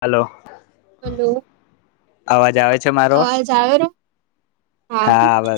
Hello. Hello, અવાજ આવે છે મારો અવાજ આવે મારો? હા, આવે.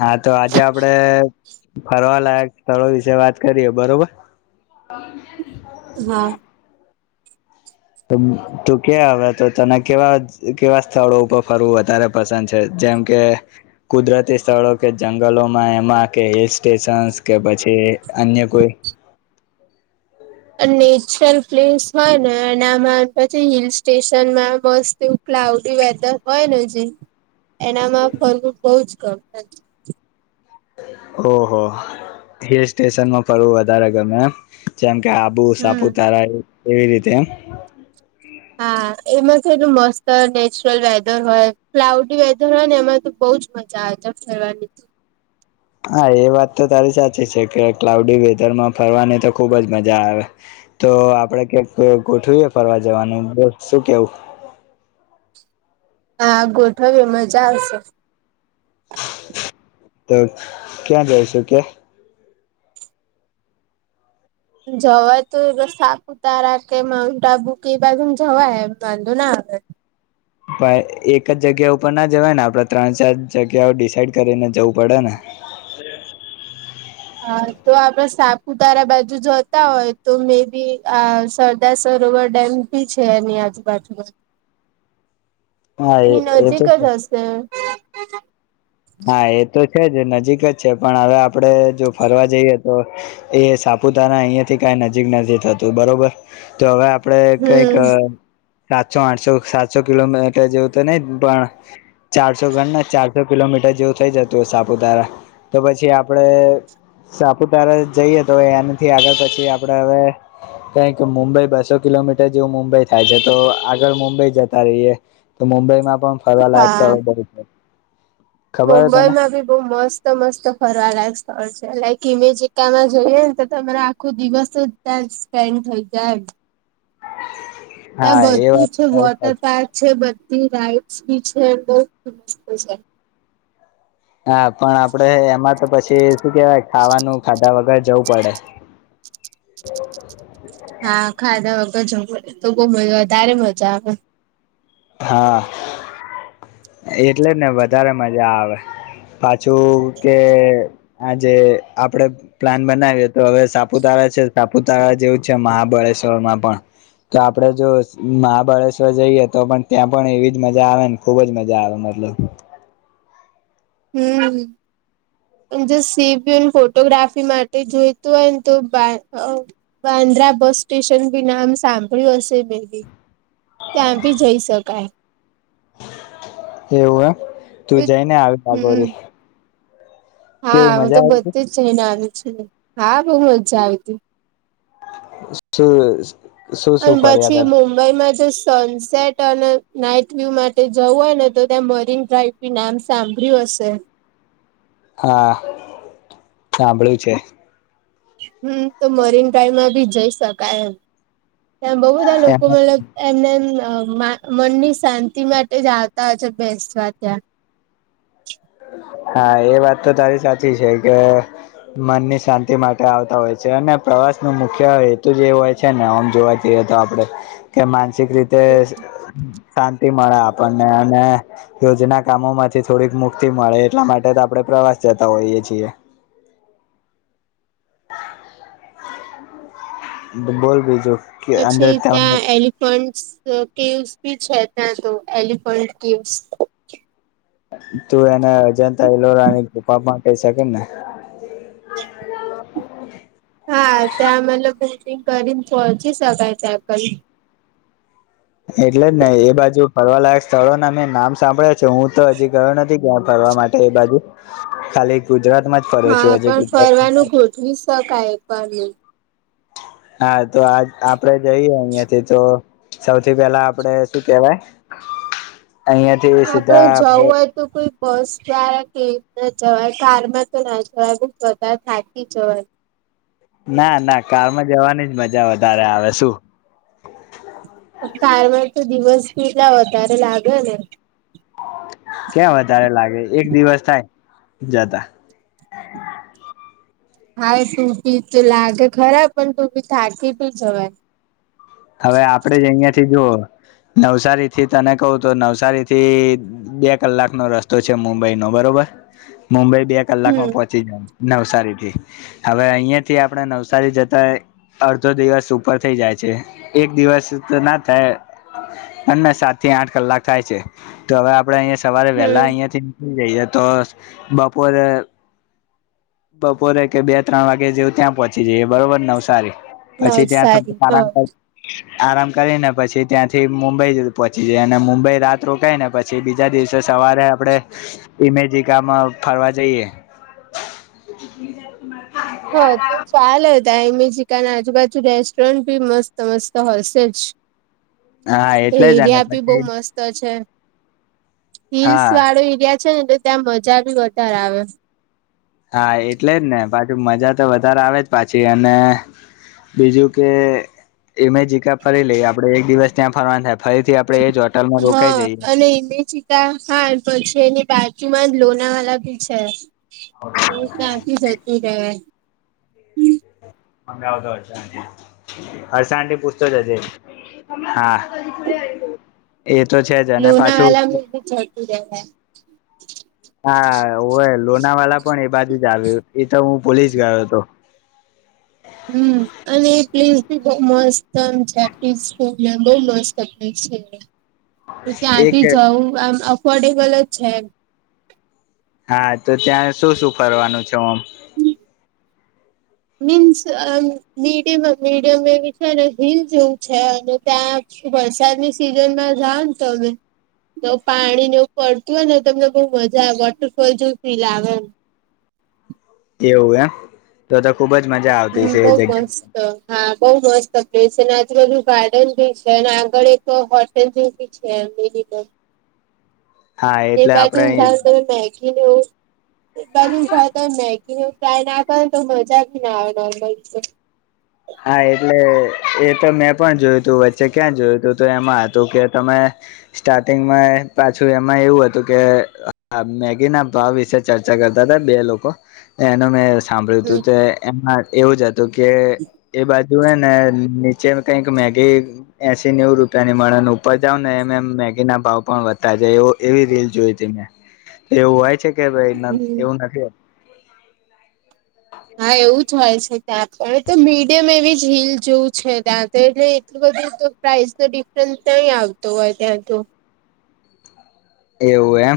હા, તો આજે આપણે ફરવાલાયક સ્થળો વિશે વાત કરીએ, બરોબર. હા. તું કે, હવે તો તને કેવા કેવા સ્થળો ઉપર ફરવું વધારે પસંદ છે, જેમ કે કુદરતી સ્થળો કે જંગલોમાં, એમાં કે હિલ સ્ટેશન્સ કે પછી અન્ય કોઈ નેચરલ પ્લેસ હોય ને, અને આમાં પછી હિલ સ્ટેશનમાં બસ ક્લાઉડી વેધર હોય ને, જે એનામાં ફરવું બહુ જ ગમે. ઓહો, હિલ સ્ટેશનમાં ફરવું વધારે ગમે એમ, જેમ કે બહુ હમ સાપુતારા એવી રીતે એમ હા, એમાં થી મસ્ત નેચરલ વેધર હોય, ક્લાઉડી વેધર હોય ને, એમાં તો બહુ જ મજા આવી જાય ફરવાની. હા એ વાત તો તારી સાચી છે કે ક્લાઉડી વેધર માં ફરવાની તો ખુબ જ મજા આવે. તો આપણે ક્યાંક ગોઠવીએ ફરવા જવાનું, બોલ શું કેવું? હા, ગોઠવી, મજા આવશે. [inaudible] તો ક્યાં જઈશું કે? જવાય તો વરસાદ. તારા કે માઉન્ટ આબુ કે એ બાજુમાં જવાય એમ વાંધો ના આવે. ભાઈ એક જ જગ્યા ઉપર ના જવાય ને આપણેે ત્રણ ચાર જગ્યાઓ ડિસાઇડ કરીને જવું પડે ને. હા તો આપણે સાપુતારા બાજુ જતા હોય તો મે બી આ સ. સરદાર સરોવર ડેમ ભી છે એની આજુબાજુમાં. હા એ એની એ છે નજીક તો. [unintelligible] હા એ તો છે જ નજીક જ છે પણ હવે આપડે જો ફરવા જઈએ તો. એ સાપુતારા અહિયા થી કઈ નજીક નથી થતું બરોબર તો હવે આપ. આપડે કઈક. હમ સાતસો આઠસો સાતસો કિલોમીટર જેવું તો નહી પણ ચારસો ગણ ને ચારસો. કિલોમીટર જેવું થઈ જતું હોય સાપુતારા તો પછી આપડે. સાપુતારા જઈએ તો એનાથી આગળ પછી આપડે હવે. કઈક મુંબઈ બસો કિલોમીટર જેવું મુંબઈ થાય છે તો આગળ મુંબઈ જતા રહીએ. તો મુંબઈ માં પણ ફરવા લાયક હા સ્થળો બહુ છે. ખબર હે તને મુંબઈમાં ભી. બઉ મસ્ત મસ્ત ફરવાલાયક સ્થળ છે લાઈક ઈમેજીકા માં જોઈએ ને તો તમારે આખો દિવસ. ટાઇમ સ્પેન્ડ થઈ જાય. ત્યાં હા એ બધું વાત છે તારી વોટર સાચી પાર્ક છે બધી રાઇડ્સ બી છે બહુ મસ્ત છે. હા પણ આપડે એમાં તો પછી શું કેવાય ખાવાનું ખાધા વગર જવું પડે. હા ખાધા વગર જવુ તો બવ વધારે મજા આવે. હા એટલે જ ને વધારે મજા આવે. પાછું કે આજે આપડે. પ્લાન બનાવીએ તો હવે સાપુતારા છે સાપુતારા જેવું છે મહાબળેશ્વરમાં પણ. તો આપડે જો મહાબળેશ્વર જઈએ તો પણ. ત્યાં પણ એવી જ મજા આવેને ખુબ જ મજા આવે મતલબ. હમ્મ. જો સીપી ફોટોગ્રાફી માટે જોઈતું હોય ને તો બાય. બાંદ્રા બસ સ્ટેશન બી નામ સાંભળ્યું હશે મે. ત્યાં ભી જઈ શકાય. એવું એમ તું જઈ ને આવી હમ લગોડી. હા હું તો બધે જ જઈને આવી છું ને હા બહુ મજા આવી હતી. શું જોયું. અને પછી મુંબ. મુંબઈમાં જો સનસેટ અને નાઈટ વ્યુ માટે જવું હોય ને તો ત્યાં મરીન ડ્રાઈવ. ભી નામ સાંભળ્યું હશે. હા સાંભળું છે. હમ તો મરીન ડ્રાઈવમાં ભી જઈ શકાય એમ ત્યા બહુ બધા લોકો એમાં મતલબ. એમને મા મનની શાંતિ માટે જ આવતા હોય છે બેસવા ત્યાં. હા એ વાત તો તારી સાચી છે કે. મનની શાંતિ માટે આવતા હોય છે અને પ્રવાસ નો મુખ્ય હેતુ જે હોય. છે ને આમ જોવા જઈએ તો આપડે કે માનસિક રીતે. તે શાંતિ મળે આપણને અને રોજના કામો માંથી થોડીક મુ. ક્તિ મળે એટલા માટે તો આપણે પ્રવાસ જતા હોઈએ છીએ. બોલ બીજું. કે અંદર પછી ત્યાં તું એલી. ફન્ટ કિવ્સ ભી છે ત્યાં તો એલિફન્ટ કિવ્સ. તું એને અજંતા ઈલોરાની ગુફા પણ કઈ શકે ને. [unintelligible] હા તમલ બુકિંગ કરીને થોડછ સગાય છે એ પણ એટલે જ ને એ બાજુ ફરવાલાયક સ્થળો ના મેં નામ સાંભળ્યા છે, હું તો હજી ગયો નથી ક્યાં ફરવા માટે એ બાજુ ખાલી ગુજરાતમાં જ ફર્યો છું હા, હજી પણ ફરવાનું ગુજરાત ગોઠવી શકાય પણ હા, તો આજ આપડે જઈએ અહિયાંથી તો સૌથી પેલા આપડે શું કેવાય, અહિયાં આપડે જવું હોઈ તો કોઈ બસ જ કે ના જવાય કારમાં તો ના જવાય બ વધા થાકી જવાય ના ના કારમાં જવાની જ મજા વધારે આવે શું. [unintelligible] કારમાં તો દિવસ પેલા વધારે લાગે ને, ક્યા વધારે લાગે એક દિવસ થાય જતા. [unintelligible] હા, તું ભી તો લાગે ખરાબ પણ તું બી થાકી ભી જવાય. હવે આપડે જ અહિયાંથી જુઓ નવસારી થી તને કવું તો નવસારી થી બે કલાકનો રસ્તો છે, મુંબઈ નો બરોબર મુંબઈ બે કલાકમાં હમ પોહચ નવસારીથી હવે અહિયાંથી આપણે નવસારી જતા અડધો દિવસ ઉપર થઇ જાય છે. એક દિવસ તો ના થાય અનેને સાત થી આઠ કલાક થાય છે. તો હવે આપડે અહીયાંયા સવારે વેલા હમ અહિયાયાથી નીકળી જઈએે, તો બપોરે બપોરે કે બે ત્રણ વાગે જેવું ત્યાં પહોંચી જઈએ, બરોબર નવસારી પછી ત્યાં નવસારી થોડું હ આરામ કર આરામ કરી ને પછી ત્યાંથી મુંબઈ પહોંચી જાય, અને મુંબઈ રાત રોકાય ને પછી પછી બીજા દિવસે સવારે આપણે ઇમેજી ગામાં ફરવા જઈએ, [unintelligible] હા તો ચાલે તા એમેજીિકને આજુબાજુ રેસ્ટોરન્ટ બી મસ્ત મસ્ત હશે જ, હા એ એટલે જ અને એરિયા ભી બવ પછી મસ્ત તો છે હીલ્સ હા વાળો એરિયા છે ને, તો ત્યાં મજા ભી વધારે આવે હા, એટલે જ ને પાછુ મજા તો વધારે આવે જ પાછી અને બીજું કે એમે જીિક ફરી લઈ આપડે એક દિવસ ત્યાં ફરવાન થાય, ફરીથી આપણેે જ હોટલમાં રોકાઈ હા જઈએ. અને એ [unintelligible] પછી એની બાજુમાં જ લોના વાલા ભી છે તો ત્યાંથી જતું રેવાય [inaudible] અમે આવ તો વ છે, હરસાણથી પૂછતો જ હશે હા, એ તો છે જ અને પાછું લોનાવાલા બી [unintelligible] હા, ઓય લોના વાલા પણ એ બાજુ જ આવ્યુ એ તો હું પોલીસ ગયો હતો, હમ્મ અને એ પ્લેસી ભી બવ મસ્ત છે, બવ મસ્ત એ એક ત્યાંથી જવું આમ અફોર્ડેબલ જ છે, એમ હા તો ત્યાં શું શું ફરવાનું છે, હું આમ મીન્સ અ મીડિયમ મીડિયમ એવી છે અને હિલ જેવું છે, અને ત્યાં શ વરસાદની સિઝનમાં જાવ ને તમે તો પાણીને એવું પડતું હોય ને તમને બહુ મજા આવે વોટરફોલ જોવુ ફીલ આવે, એવું એમ તો તો ખુબ જ મજા આવતી હમ હશે એ બહુ જગ્યા મસ્ત હા, બઉુ મસ્ત પ્લેસ છે, અને આજુબાજુ ગાર્ડન ભી છે, અને આગળ એક હો [unintelligible] હા તે એટલે બાજુ આપડે અહી [inaudible] મેગી લેવ એ [inaudible] મગી ત કાય ના કર તો મજા બી ના આવે નોર્મલ હા એટલે એ તો મેં પણ જોયું તું વચ્ચે ક્યાં જોયું તું તો એમાં હતું કે તમે સ્ટાર્ટિંગમાં પાછું એમાં એવું હતું કે મેગી ના ભાવ વિશે ચર્ચા કરતા હતા બે લોકો એનો મેં સાંભળ્યું હતું હમ તે એમાં એવું જ હતું કે એ બાજુ હ ને નીચે કઈક મેગી એસી નેવ રૂપિયાની મળન ઉપર જાવ ને એમ એમ મેગી ના ભાવ પણ વધતા જાય એવ એવી રીલ જોઈ હતી મેં એવું હોય છે કે ભાઈ હમ એવું નથી હા એવું જ હોય છે ત્યાં પણ તો મીડિયમ એવી જ હિલ જોવું છે ત્યાં તો એટલે એટલું બધું તો પ્રાઇસ તો ડિફરન્સ ત્યાં આવતો હોય ત્યાં તો એવું એમ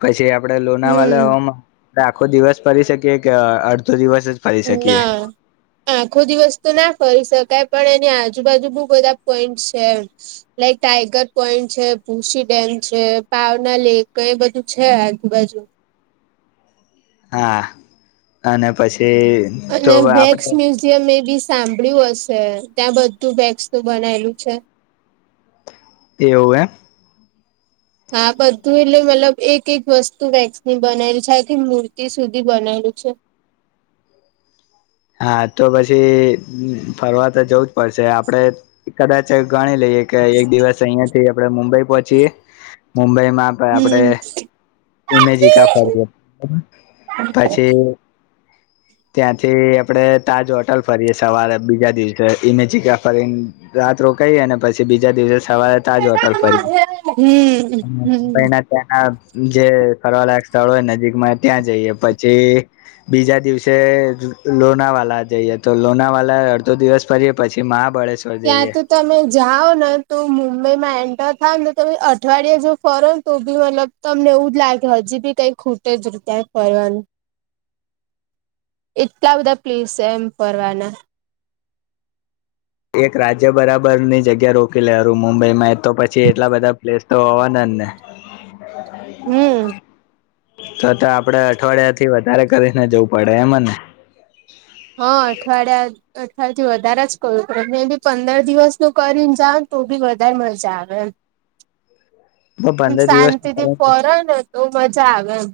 પછી આપડે લોના હમ વાલામાં આપ આખો દિવસ પરી શકી કે અડધો દિવસ જ ફરી શકીએ ના આખો દિવ વસ્તુ ના ફરી શકાય પણ એની આજુબાજુ બહ બધા પોઈન્ટ છે લાઈક ટાઈગર પોઈન્ટ છે પુશી ડેમ છે પાવના લેક ક એ બધું છે આજુબાજુ હા અને પછી તો અ વકસ આપડે જે મેં બી સાંભળ્યું હશે ત્યાં બધું બેગસ નું બનાયલું છે તેવું એ હા બધું એટલે મતલબ એક એક વસ્તુ વેક્સની બનાલી છે આખી મૂર્તિ સુધી બનાલું છે હા તો પછી ફરવા તો જવું જ પડશે આપડે કદાચ ગણી લઈએ એક દિવસ અહિયાં થી આપડે મુંબઈ પહોંચીયે મુંબઈ માં હમ [unintelligible] ઉમેજી કા ફર પછી ત્યાંથી આપડે તાજ હોટલ ફરીએ સવારે બીજા દિવસે ને જગા ફરીને રાત રોકાઈ અને પછી બીજા દિવસે સવારે તાજ તપ હમ [unintelligible] હમ ત્યાના જે ફરવાલાયક સ્થળો હોય નજીકમાં ત્યાં જઈએ પછી બીજા દિવસે લોનાવાલા જઈએ તો લોનાવાલા અડધો દિવસ પરીએ પછી મહાબળેશ્વર ત્યાં જઈએ તો [inaudible] તમે જાઓ ને તો મુંબઈ માં એન્ટર થાવ ને તમે અઠવાડિયા જો ફરો ને તો બી મતલબ તમને એવું જ લાગે કે હજી બી કઈ ખૂટે જ ત્યાં ફનું એટલા બધા પ્લેસ છે એમ ફરવાના એક રાજ્ય બરાબર ની જગ્યા રોકી લેું મુંબઈમાં એ તો પછી એટલા બધા પ્લેસ તો હોવાના ને [unintelligible] હમ તો તો આપડે અઠવાડિયા થી વધારે કરીને જવું પડે એમને હ અઠવાડિયા અઠવા થી વધારે જ કું ત બી પંદર દિવસ નું કરીને જ તો બી વધારે મજા આવે એમ અ [inaudible] એમ શાંતિ થી ફોરે ને તો મજા આવે એમ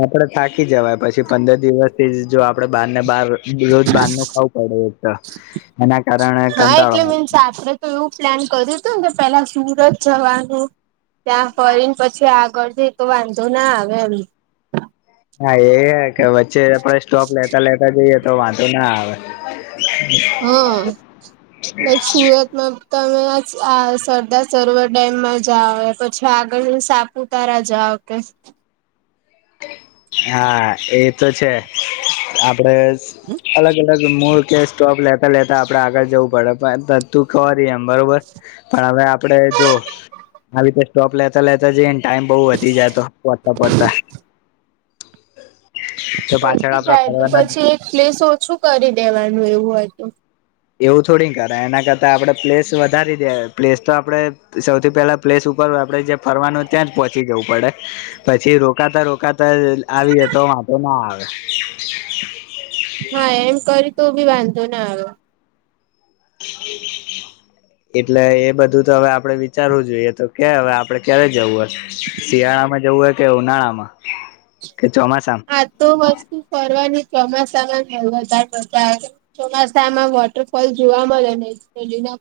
આપડે થાકી જવાય પછી પંદર દિવસ થી જ જો આપડે બાર ને બાર રોજ બંધ નનું ખાવું પડે એક એના કારણે હા કતા એટલે વાળ મીન્સ આપડે તો એવું પ્લાન કર્યું હતું ને કે પેલા સુરત જવાનું ત્યાં ફરીને પછી આગળ જઈ તો વાંધો ના આવે એમ હા એ કે વચ્ચે આપડ સ્ટોક લેતા લેતા જઈએ તો વાંધો ના આવે હા લક સુરતમાં તમે આ સરદાર સરોવર ડેમમાં જાઓ પછી આગળ સાપુતારા જાઓ. [unintelligible] હા એ તો છે. આપડે અલગ અલગ મોડ કે સ્ટોપ લેતા લેતા આપડે આગળ જવું પડે પણ. તું ખબર એમ બરોબર પણ હવે આપણે જો વધતી આવી રીતે. સ્ટોપ લેતા લેતા જઈને ટાઈમ બહુ વધી જાતો પોચતા પોચતા. તો પાછળ વધી આપડા જાય તો ફરવાના પછી એક પ્લેસ ઓછું કરી દેવાનું એવું હોય તો. એવું થોડી ને કરાય એના કરતા આપડે પ્લેસ વધારી દેવાય પ્લેસ તો આપડે સૌથી પહેલા. પ્લેસ ઉપર આપડે જ્યાં ફરવાનું ત્યાં જ પહોચી જવું પડે. પછી રોકાતા રોકાતા આવીએ તો વાતો ના આવે. હા એમ કરી તો બી વાંધો ના આવે. [unintelligible] એટલે એ બધું તો હવે આપડે વિચારવું જોઈએ તો કે હવે આપડે ક્યારે જવું હે શિયાળામાં જવું હે. કે ઉનાળામાં કે ચોમાસામાં. હા તો વધુ ફરવા ની ચોમાસામાં વધારે મજા આવે છે. ચોમાસામાં વોટરફોલ જોવા મળે નેે લીના.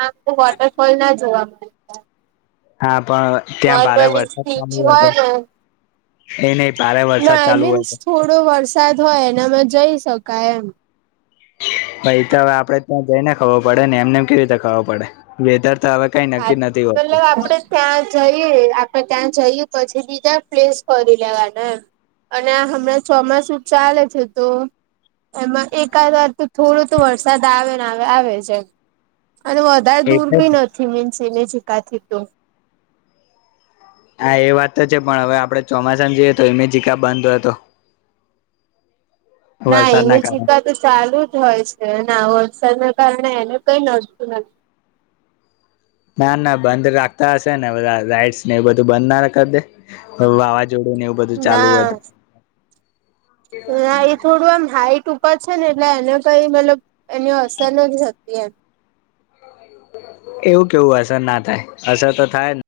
આ તો વોટરફોલ ના જોવા મળે. હા પણ. ત્યાં ભારે નોર્મલી વરસાદ ચાલુ સીટી હોય તો ને. એ નહી ભારે ના વરસાદ આઈ ચાલુ હોય મીન્સ તો થોડો વરસાદ હોય એનામાં જઈ શકાય એમ. ભાઈ તો હવે આપડે ત્યાં જઈ ને ખબર પડેને એમનેમ કેવી રીતે ખબર પડે વેધર તો હવે. કઈ હા નક્કી નથી પેલો હોતું આપડે. ત્યાં જઈએ આપણે ત્યાં જઈએ પછી બીજા પ્લેસ ફરી લેવાના. અને આ હમણાં ચોમાસું ચાલે છે તો. એમાં એકાદ વાર તો થોડો તો વરસાદ આવે ને આવે આવે છે અને. વધારે દૂર એટલે ભી નથી મીન્સ એને જ કાથી તો. હા એ વાત તો છે પણ હવે આપડે ચોમાસામાં જોઈએ તો ઈમેજીકા બંધ હોય તો. ના વરસાદના કારણે ઈમેજીકા તો ચાલુ જ હોય છે ના વરસાદના કારણે એને કઈ નડતું નથી. ના ના બંધ રાખતા હશે ને બધા રાઈડસ ને એ બધું બંધ ના કરી દે. વાવાઝોડું ને એવું બધું નથી ચાલુ હોય ના તો. ના એ થોડું એમ હાઈટ ઉપર છે. ને એટલે એને કઈ મતલબ એની અસર નથી થકતી એમ. એવું કેવું અસર ના થાય અસર તો થાયને.